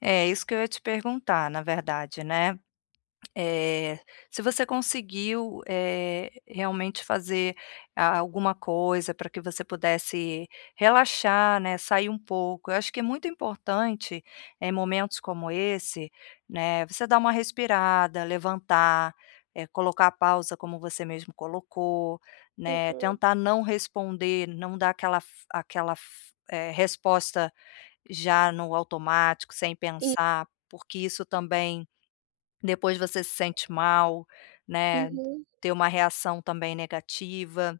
É, isso que eu ia te perguntar na verdade, né, eh, se você conseguiu, eh, realmente fazer a alguma coisa pra que você pudesse relaxar, né, sair um pouco. Eu acho que é muito importante, eh, momentos como esse, né, você dar uma respirada, levantar, eh, colocar a pausa como você mesmo colocou, né. Uhum. Tentar não responder, não dar aquela f aquela f eh, resposta já no automático sem E pensar. Porque isso, também, depois você se sente mal, né. Uhum. Ter uma reação também negativa,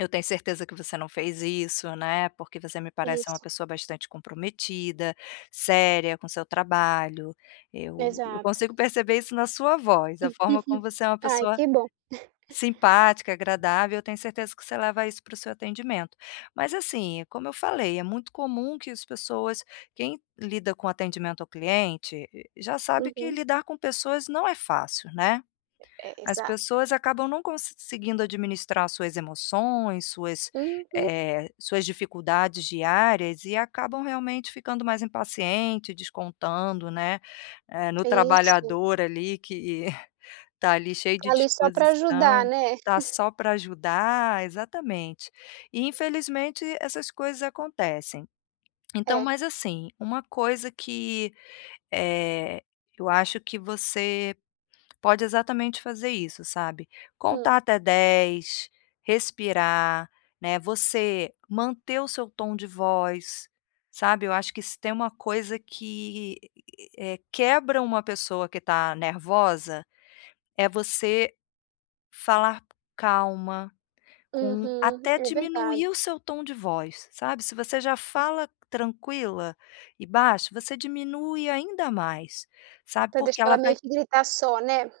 eu tenho certeza que você não fez isso, né, porque você me parece ser uma Isso. pessoa bastante comprometida, séria com seu trabalho. Eu eu consigo Exato. perceber isso na sua voz, a forma como você é uma Ai pessoa que bom. simpática, agradável, eu tenho certeza que você leva isso pro seu atendimento. Mas assim, como eu falei, é muito comum que as pessoas quem lida com atendimento ao cliente e e já sabe que Uhum. lidar com pessoas não é fácil, né? E é, As exato. pessoas acabam não conseguindo administrar as suas emoções, suas, Uhum. eh, suas dificuldades diárias e acabam, realmente, ficando mais impaciente, descontando, né, eh, no Isso. trabalhador ali que está ali cheio de Tá ali só para ajudar, disposição né? está só pra ajudar, exatamente. E infelizmente essas coisas acontecem. Então É. Mas assim, uma coisa que, eh, eu acho que você pode exatamente fazer isso, sabe, Hum. contar até dez, respirar, né. Você manter o seu tom de voz, sabe, eu acho que se tem uma coisa que, eh, quebra uma pessoa que está nervosa, é você falar calma, com Uhum, até é verdade. diminuir o seu tom de voz, sabe? Se você já fala tranquila e baixo, você diminui ainda mais, sabe. Pra Porque deixar ela ela meio vai que gritar só, né?